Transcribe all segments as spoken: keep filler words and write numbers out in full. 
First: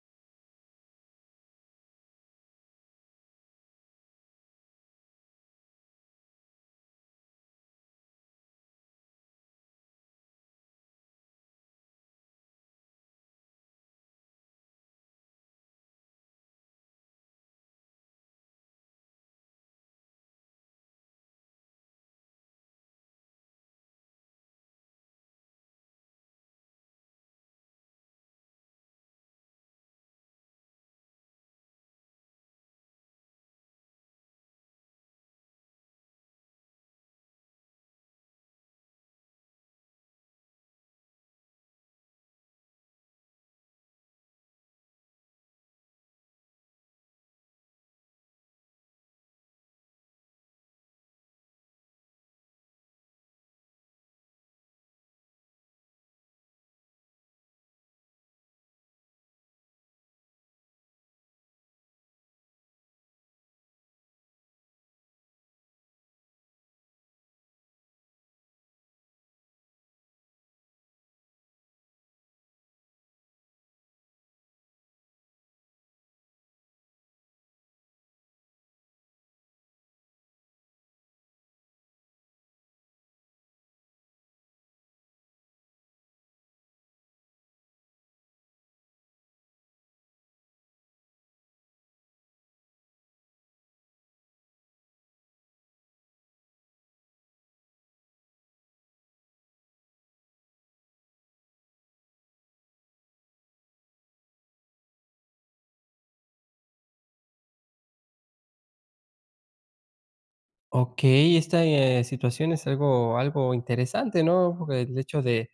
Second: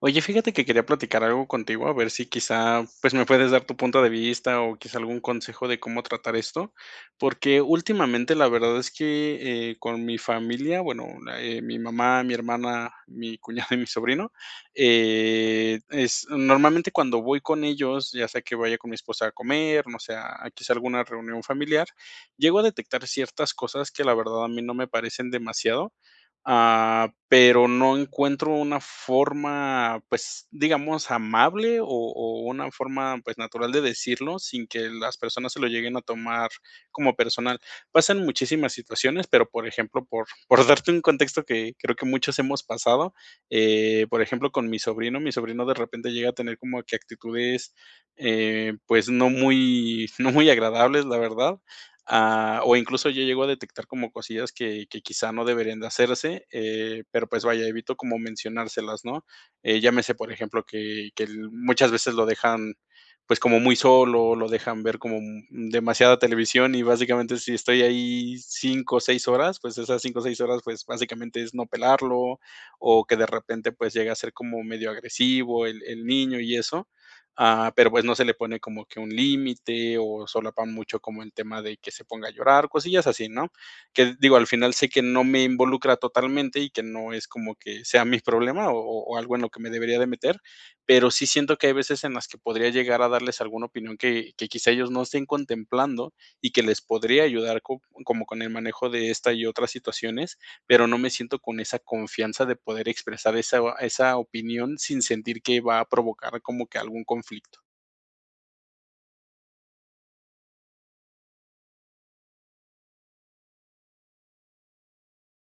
Oye, fíjate que quería platicar algo contigo, a ver si quizá, pues, me puedes dar tu punto de vista, o quizá algún consejo de cómo tratar esto, porque últimamente, la verdad es que, eh, con mi familia, bueno, eh, mi mamá, mi hermana, mi cuñado y mi sobrino, eh, es normalmente cuando voy con ellos, ya sea que vaya con mi esposa a comer, no sé, a a quizá alguna reunión familiar, llego a detectar ciertas cosas que la verdad a mí no me parecen demasiado. Ah, pero no encuentro una forma, pues digamos amable, o o una forma, pues natural de decirlo sin que las personas se lo lleguen a tomar como personal. Pasan muchísimas situaciones, pero, por ejemplo, por por darte un contexto que creo que muchos hemos pasado. Eh, por ejemplo, con mi sobrino, mi sobrino de repente llega a tener como que actitudes, eh, pues no muy no muy agradables, la verdad. Ah, o incluso yo llego a detectar como cosillas que que quizá no deberían de hacerse, eh, pero pues vaya, evito como mencionárselas, ¿no? Eh, llámese, por ejemplo, que que l muchas veces lo dejan, pues como muy solo, lo dejan ver como demasiada televisión, y básicamente, si estoy ahí cinco o seis horas, pues esas cinco o seis horas, pues básicamente es no pelarlo, o que de repente, pues llega a ser como medio agresivo el el niño y eso. Ah, pero pues no se le pone como que un límite, o solapan mucho como el tema de que se ponga a llorar, cosillas así, ¿no? Que digo, al final sé que no me involucra totalmente, y que no es como que sea mi problema, o o o algo en lo que me debería de meter, pero sí siento que hay veces en las que podría llegar a darles alguna opinión que que quizá ellos no estén contemplando, y que les podría ayudar co como el manejo de estas y otras situaciones. Pero no me siento con esa confianza de poder expresar esa esa opinión sin sentir que va a provocar como que algún conflicto. Okey, esta, eh, situación es algo algo interesante, ¿no? El hecho de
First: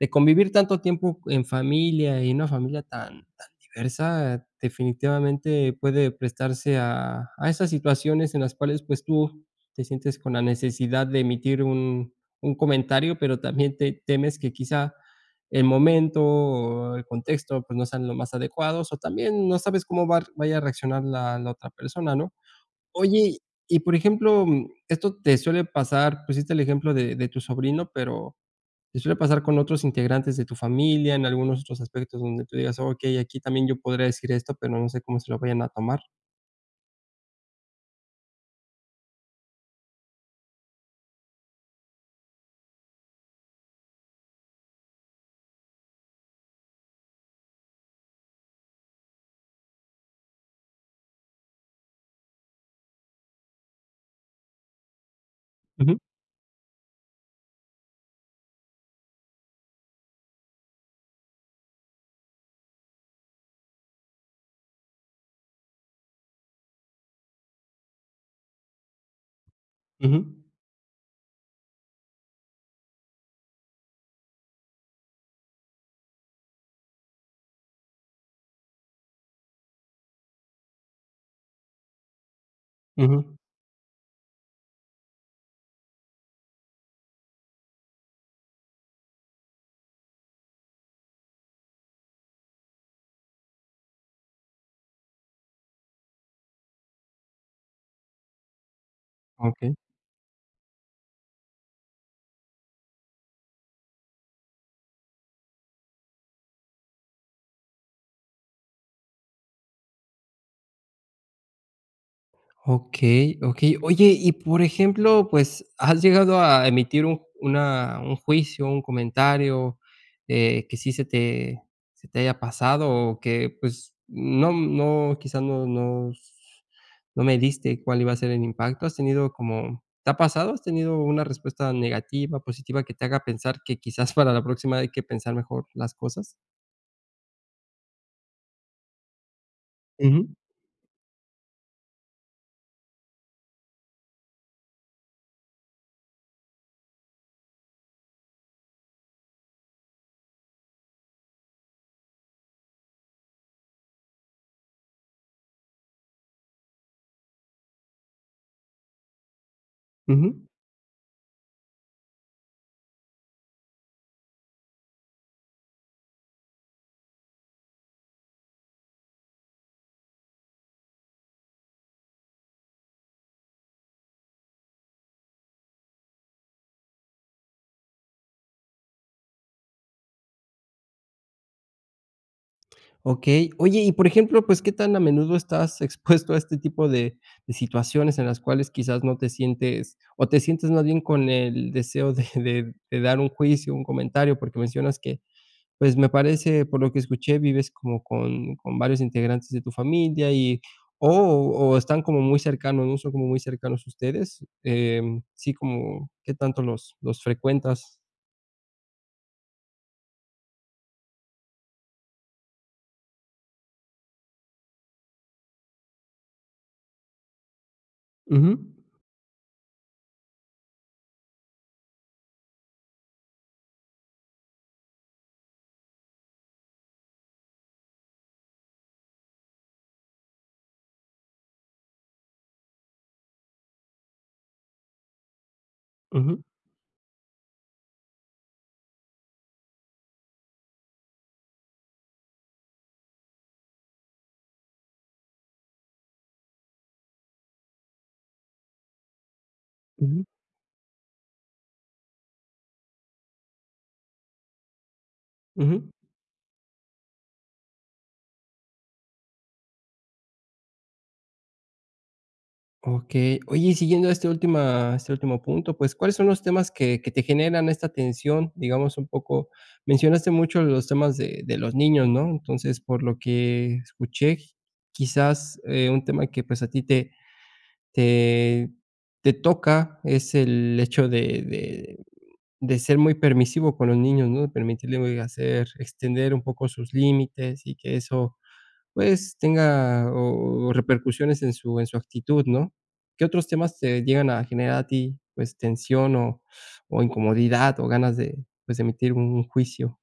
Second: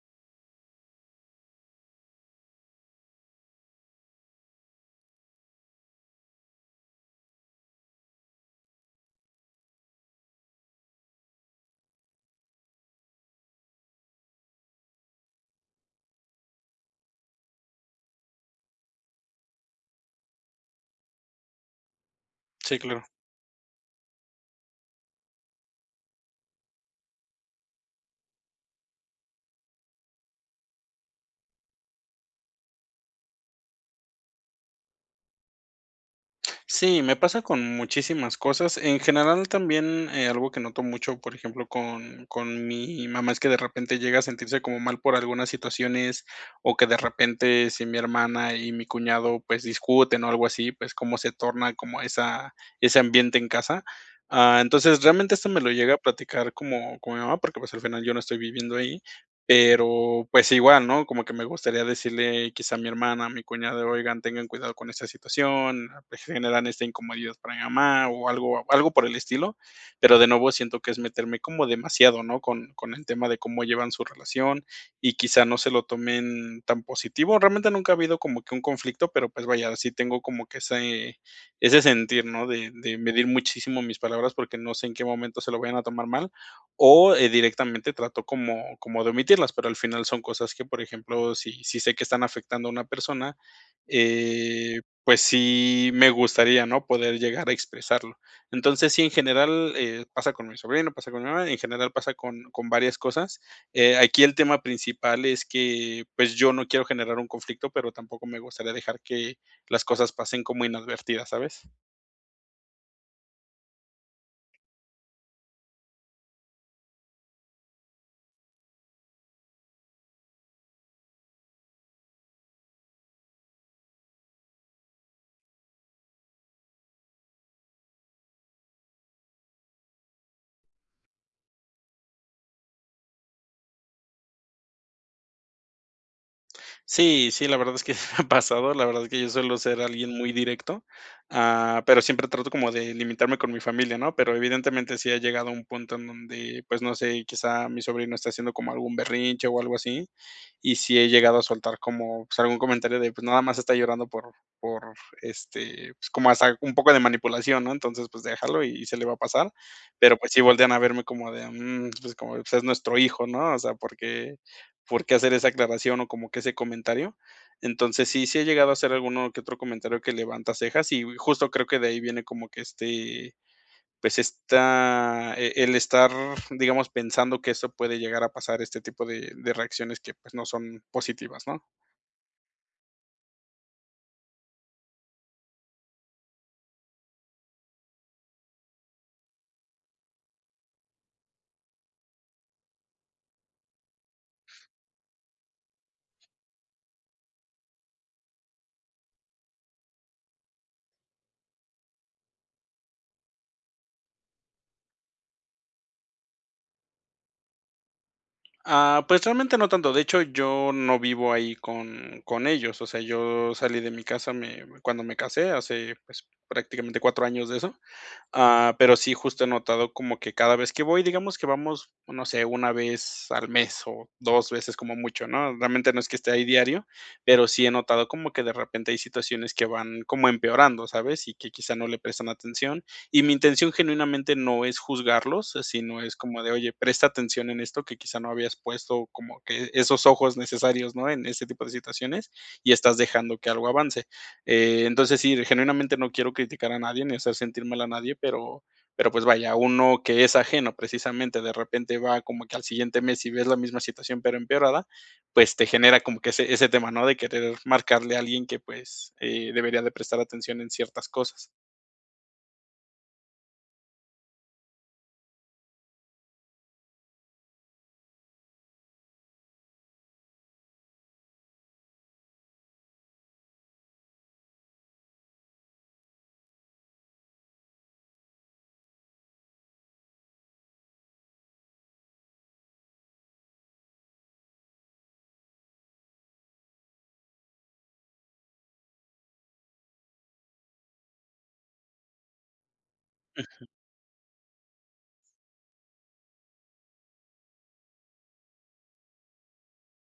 de convivir tanto tiempo en familia y en una familia tan tan diversa definitivamente puede prestarse a a esas situaciones en las cuales pues, tú te sientes con la necesidad de emitir un un comentario, pero también te temes que quizá el momento o el contexto, pues, no sean los más adecuados, o también, no sabes cómo var vaya a reaccionar la la otra persona, ¿no? Sí, claro. Oye, y por ejemplo, um, ¿esto te suele pasar? Pusiste el ejemplo de de tu sobrino, pero, ¿te suele pasar con otros integrantes de tu familia, en algunos otros aspectos donde tú digas: "Okey, aquí también yo podría decir esto, pero, no sé cómo se lo vayan a tomar?" Sí, me pasa con muchísimas cosas. En general también, eh, algo que noto mucho, por ejemplo, con con mi mamá es que de repente llega a sentirse como mal por algunas situaciones, o que de repente, si mi hermana y mi cuñado, pues, discuten o algo así, pues, como se torna como esa ese ambiente en casa. Ah, entonces realmente esto me lo llega a Ujú. platicar, como con mi mamá porque pues, al final yo no estoy viviendo ahí, pero pues, igual, ¿no? Como que me gustaría decirle quizá a mi hermana, a mi cuñado, oigan, tengan cuidado con esta situación, pues, generan esta incomodidad para mi mamá, o algo algo por el estilo, pero, de Ujú. nuevo siento que es meterme como demasiado, ¿no?, con con el tema de cómo llevan su relación, y quizá no se lo tomen tan positivo. Realmente nunca ha habido como que un conflicto, pero, pues vaya, sí tengo como que ese ese sentir, ¿no?, de de medir Ujú. muchísimo mis palabras porque no sé en qué momento se lo vayan a tomar mal o, eh, directamente trato como como de omitirlas, pero, al final son cosas que, por ejemplo, si si sé que están afectando a una persona, eh, pues, sí me gustaría, ¿no? Poder llegar a expresarlo. Entonces, sí, en general, Okey. eh, pasa con mi sobrino, pasa con mi mamá, en general pasa con con varias cosas. Eh, aquí el tema principal es que, pues, yo no quiero generar un conflicto, pero, tampoco me gustaría dejar que las cosas pasen como inadvertidas, ¿sabes? Okey, Okey. Oye, y, por ejemplo, pues ¿has llegado a emitir un una un juicio, un comentario eh, que sí se te se te haya pasado? O que pues no no, ¿quizás no no, no s no mediste cuál iba a ser el impacto? ¿Has tenido como te ha pasado? ¿Has tenido una respuesta negativa, positiva que te haga pensar que quizás para la próxima hay que pensar mejor las cosas? Sí, sí, la verdad es que me ha pasado, la verdad es que yo suelo ser alguien muy Ujú. directo, ah, pero siempre trato como de limitarme con mi familia, ¿no? Pero evidentemente sí ha llegado a un punto en donde, pues no sé, quizá mi sobrino está haciendo como algún berrinche o algo así, y sí he llegado a soltar como pues algún comentario de: "Pues nada más está llorando por por este pues, como hasta un poco de manipulación, ¿no? Entonces pues déjalo y se le va a pasar". Pero pues sí Ujú. voltean a verme como de: "Mm", pues como: "Pues es nuestro hijo, ¿no? O sea, ¿por qué por qué hacer esa aclaración, o como que ese comentario?". Entonces sí, sí he llegado a hacer alguno que otro comentario que levanta cejas, y justo creo que de ahí viene como que este pues está el el estar, digamos, pensando que eso puede llegar a pasar este tipo de de reacciones que, pues no son positivas, ¿no? Okey, oye, y por ejemplo, pues, ¿qué tan a menudo estás expuesto a este tipo de de situaciones?, en las cuales quizás no te sientes o te sientes más bien con el deseo de de de dar un juicio, un comentario porque mencionas que pues, me parece por lo que escuché vives como con con varios integrantes de tu familia, y o o están como muy cercanos, ¿no?, son como muy cercanos ustedes, em, sí, como, ¿qué tanto los los frecuentas? Ah, pues realmente no tanto, de hecho, yo no vivo ahí con con ellos, o sea, yo salí de mi casa me cuando me casé hace, pues prácticamente cuatro años de eso, Ujú. ah, pero sí justo he notado como que cada vez que voy, digamos que vamos, no sé, una vez al mes o dos veces como mucho, ¿no?, realmente no es que esté ahí diario, pero sí he notado como que de repente hay situaciones que van como empeorando, ¿sabes?, y que quizá no le prestan atención, y mi intención genuinamente no es juzgarlos, si no es Ujú. como de: "Oye, presta atención en esto, que quizá no habías puesto como que esos ojos necesarios", ¿no?, en ese tipo de situaciones, y estás dejando que algo avance, eh, entonces sí, genuinamente no quiero criticar a nadie, ni hacer sentir mal a nadie, pero pero pues vaya, uno que Ujú. es ajeno precisamente de repente va como que al siguiente mes y ves la misma situación, pero empeorada, pues te Ujú. genera como que ese ese tema, ¿no?, de querer marcarle a alguien que pues, eh, debería de prestar atención en ciertas cosas. Okey, oye, y siguiendo a esta última este último punto, pues, ¿cuáles son los temas que que te generan esta tensión? Digamos un poco, mencionaste mucho los temas de de los niños, ¿no? Entonces, por lo que escuché, quizás, eh, un tema que pues a ti, te te te toca es el hecho de de de ser muy permisivo con los niños, ¿no? De permitirle hacer extender un poco sus límites y que eso pues, tenga, o repercusiones en su en su actitud, ¿no? ¿Qué otros Ujú. temas te llegan a generar a ti, pues, tensión, o o incomodidad, o ganas de, pues, de emitir un juicio?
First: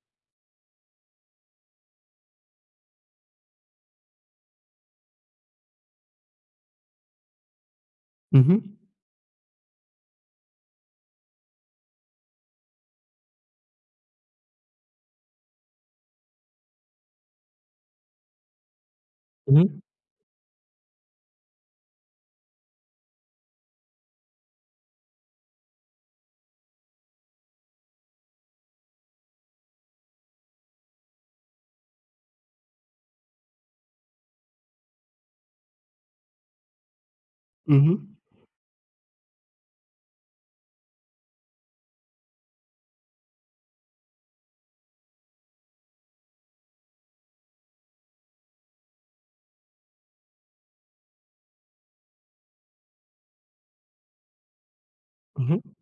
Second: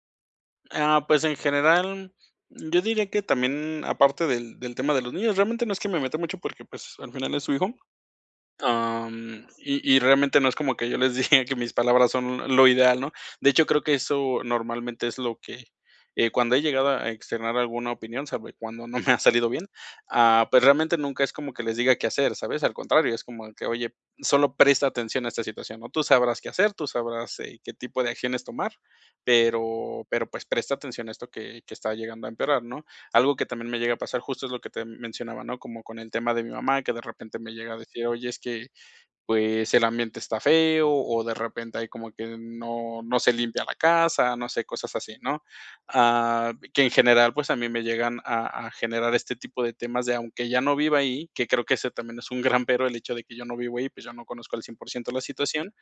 Ah, pues, en general, yo diría que también aparte del del tema de los niños, realmente no es que me meta mucho, porque pues, al final es su hijo. Ujú. Am, y y realmente no es como que yo les diga que mis palabras son lo ideal, ¿no? De hecho, creo que eso normalmente es lo que, eh, cuando he llegado a externar alguna opinión sabe cuando, no me ha salido bien. Ujú. Ah, pues, realmente nunca es como que les diga qué hacer, ¿sabes? Al contrario, es como que oye, solo presta atención a esta situación, ¿no? Tú sabrás qué hacer, tú sabrás, eh, qué tipo de acciones tomar, pero pero pues, presta atención a esto que que está llegando a empeorar, ¿no? Algo que también me llega a pasar, justo es lo que te mencionaba, ¿no? Como con el tema de mi mamá, que de repente me llega a decir: Ujú. "Oye, es que pues, el ambiente está feo", o de repente hay como que no no se limpia la casa. No sé cosas así, ¿no? Ah, que en general, pues, a mí me llegan a a generar este tipo de temas de aunque ya no viva ahí, que creo que eso también es un gran pero, el hecho de que yo no vivo ahí, pues, yo no conozco al cien por ciento la Ujú. situación.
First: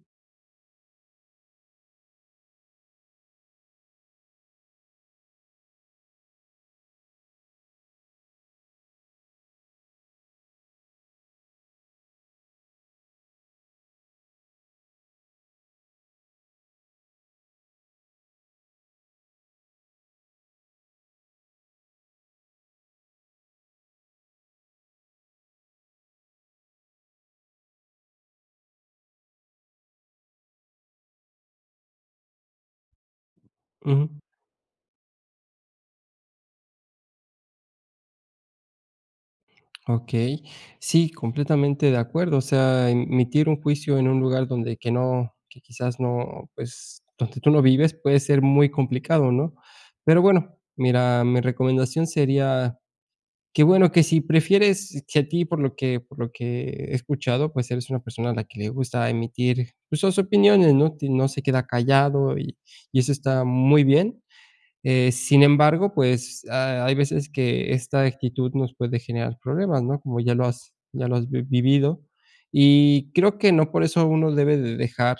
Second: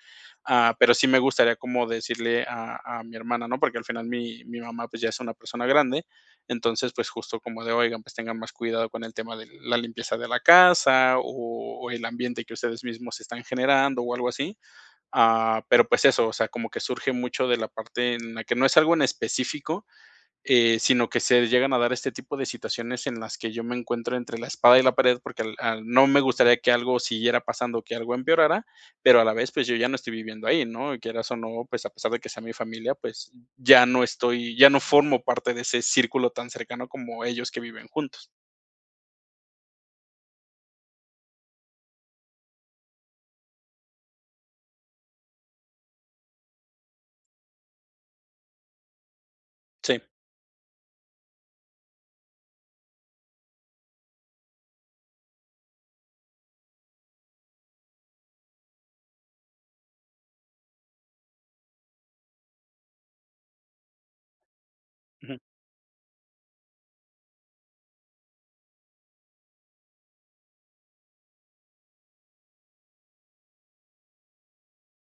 Ah, pero, sí me gustaría como decirle a a mi hermana, ¿no? Porque, al final mi mi mamá, pues, ya es una persona grande. Entonces, pues justo como de: "Oigan, pues, tengan más cuidado con el tema de la limpieza de la casa, o o el ambiente que ustedes mismos están generando o algo así". Ah, pero pues, eso, o sea, como que surge mucho de la parte, en la que no es algo en específico, eh, sino que se llegan a dar este tipo de situaciones en las que yo me encuentro entre la espada y la pared porque, al no me gustaría que algo siguiera pasando que algo empeorara, pero, a la vez, pues, yo ya no estoy viviendo ahí, ¿no? Y quieras o no, pues, a pesar de que sea mi familia, pues, ya no Ujú. estoy, ya no formo parte de ese círculo tan cercano, como ellos que viven juntos. Okey, sí, completamente de acuerdo, o sea, emitir un juicio en un lugar donde que no, que quizás no, pues, donde tú no vives, puede ser muy complicado, ¿no?, Sí. pero bueno, mira, mi recomendación sería, que bueno, que si prefieres que a ti por lo que por lo que he escuchado, pues eres una persona a la que le gusta emitir, pues sus opiniones, ¿no?, no se queda callado y y eso está muy bien, eh, Ujú. sin embargo, pues ha hay veces que esta actitud nos puede generar problemas, ¿no?, como ya lo has ya lo has vivido, y creo que no por eso, uno debe de dejar,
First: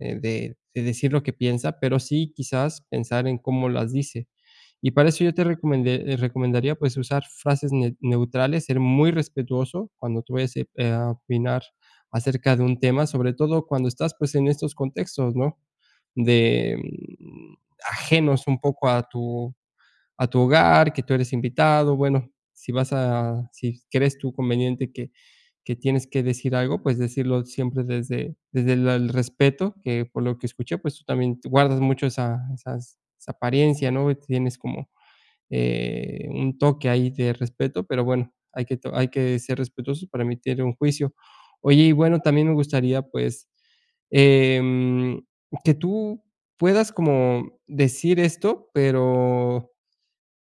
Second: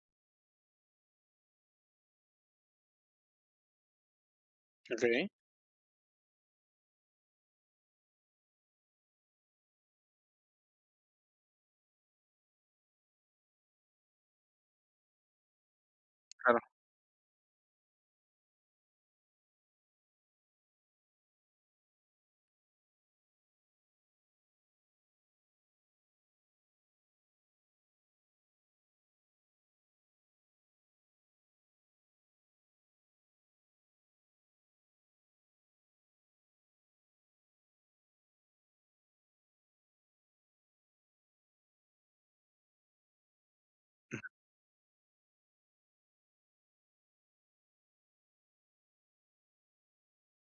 eh, de decir lo que piensa, pero sí quizás, pensar en cómo las dice, y para eso, Okey. yo te recomende recomendaría pues usar frases ne neutrales, ser muy respetuoso cuando tú vayas, eh, a opinar acerca de un tema, sobre todo cuando estás, pues, en estos contextos, ¿no?, Claro. de, mm, ajenos un poco a tu a tu hogar, que tú eres invitado, bueno, si vas a si crees tú conveniente que que tienes que decir algo, pues decirlo siempre desde desde la el respeto, que por lo que escuché, pues tú también guardas mucho esa esas esa apariencia, ¿no?, tienes como, eh, un toque ahí de respeto, pero bueno, hay que to hay que ser respetuoso para emitir un juicio, oye, y bueno, también me gustaría, pues, em, que tú puedas como decir esto, pero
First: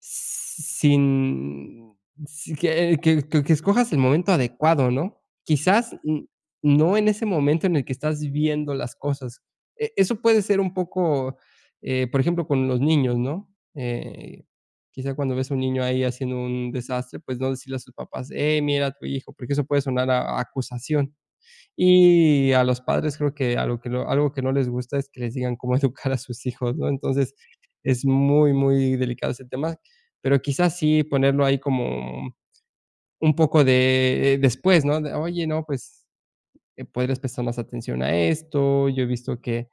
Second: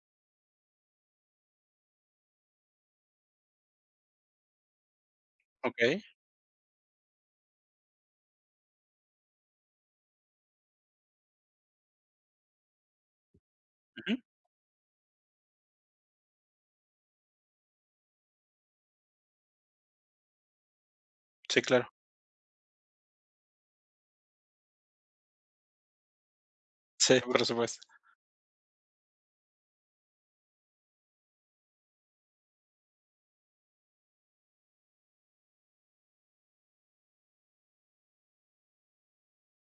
sin si que que que que escojas el momento adecuado, ¿no?, quizás, Okey. n no en ese momento en el que estás viviendo las cosas, e eso puede ser un poco, eh, por ejemplo, con los niños, ¿no?, Ujú. eh, quizás cuando ves a un niño ahí haciendo un desastre, pues no decirle a sus papás: "Eh, mira a tu hijo", porque eso puede sonar a acusación, Sí, claro. y a los padres, creo que algo que algo que no les gusta, es que les digan cómo educar a sus hijos, ¿no?, Sí, entonces, por supuesto. es muy muy delicado ese tema, pero quizás, sí ponerlo ahí, como, mm, un poco de, después ¿no?, "Oye, no, pues podrías prestar más atención a esto, yo he visto que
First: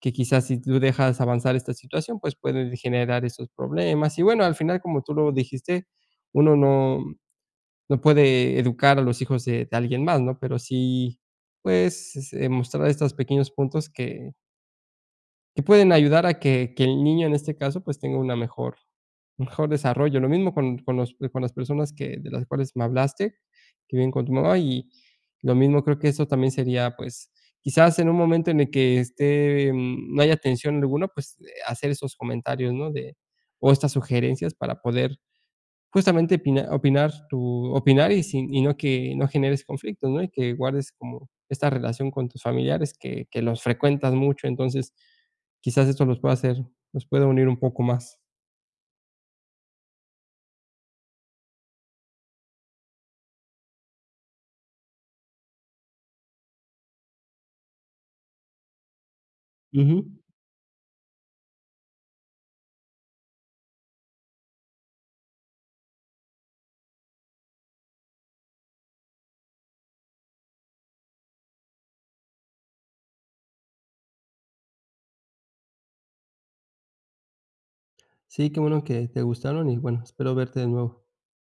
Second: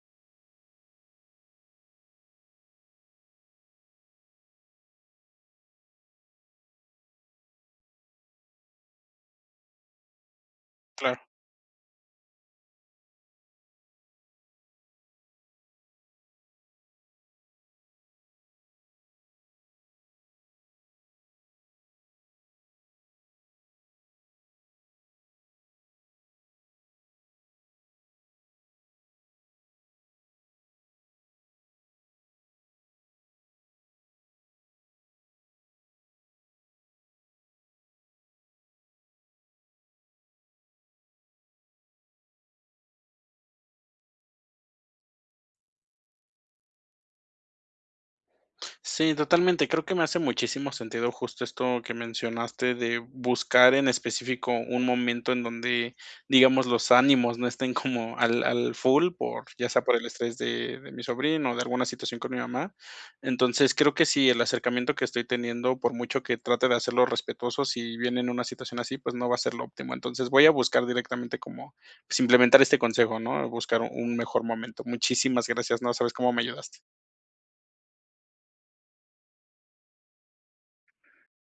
que quizás si tú dejas avanzar esta situación, pues pueden generar estos problemas", y bueno, al final, como tú lo dijiste, uno no no puede educar a los hijos de de alguien más, ¿no?, pero sí Claro. pues, eh, mostrar estos pequeños puntos que Que pueden ayudar a que que el niño, en este caso, pues tenga una mejor un mejor desarrollo. Lo mismo con con los con las personas que de las cuales me hablaste que viven con tu mamá, y lo mismo creo que eso también sería, pues quizás en un momento en el que esté no haya tensión alguna, pues hacer esos comentarios, ¿no?, de o estas sugerencias para poder justamente opinar opinar tu opinar y sin y no que no generes conflicto, ¿no?, y que guardes como esta relación con tus familiares que que los frecuentas mucho, entonces quizás esto los pueda hacer los pueda unir un poco más. Sí, totalmente, creo que me hace muchísimo sentido justo esto que mencionaste de buscar en específico un momento en donde digamos, los ánimos no estén como al al full por ya sea por el Ujú. estrés de de mi sobrino o de alguna situación con mi mamá, entonces creo que si el acercamiento que estoy teniendo, por mucho que trate de hacerlo respetuoso, si viene en una situación así, pues no va a ser lo óptimo, entonces voy a buscar directamente como, pues implementar este consejo, ¿no?, buscar un mejor momento. Muchísimas gracias. No sabes cómo me ayudaste. Sí, qué bueno que te gustaron, y bueno, espero verte de nuevo.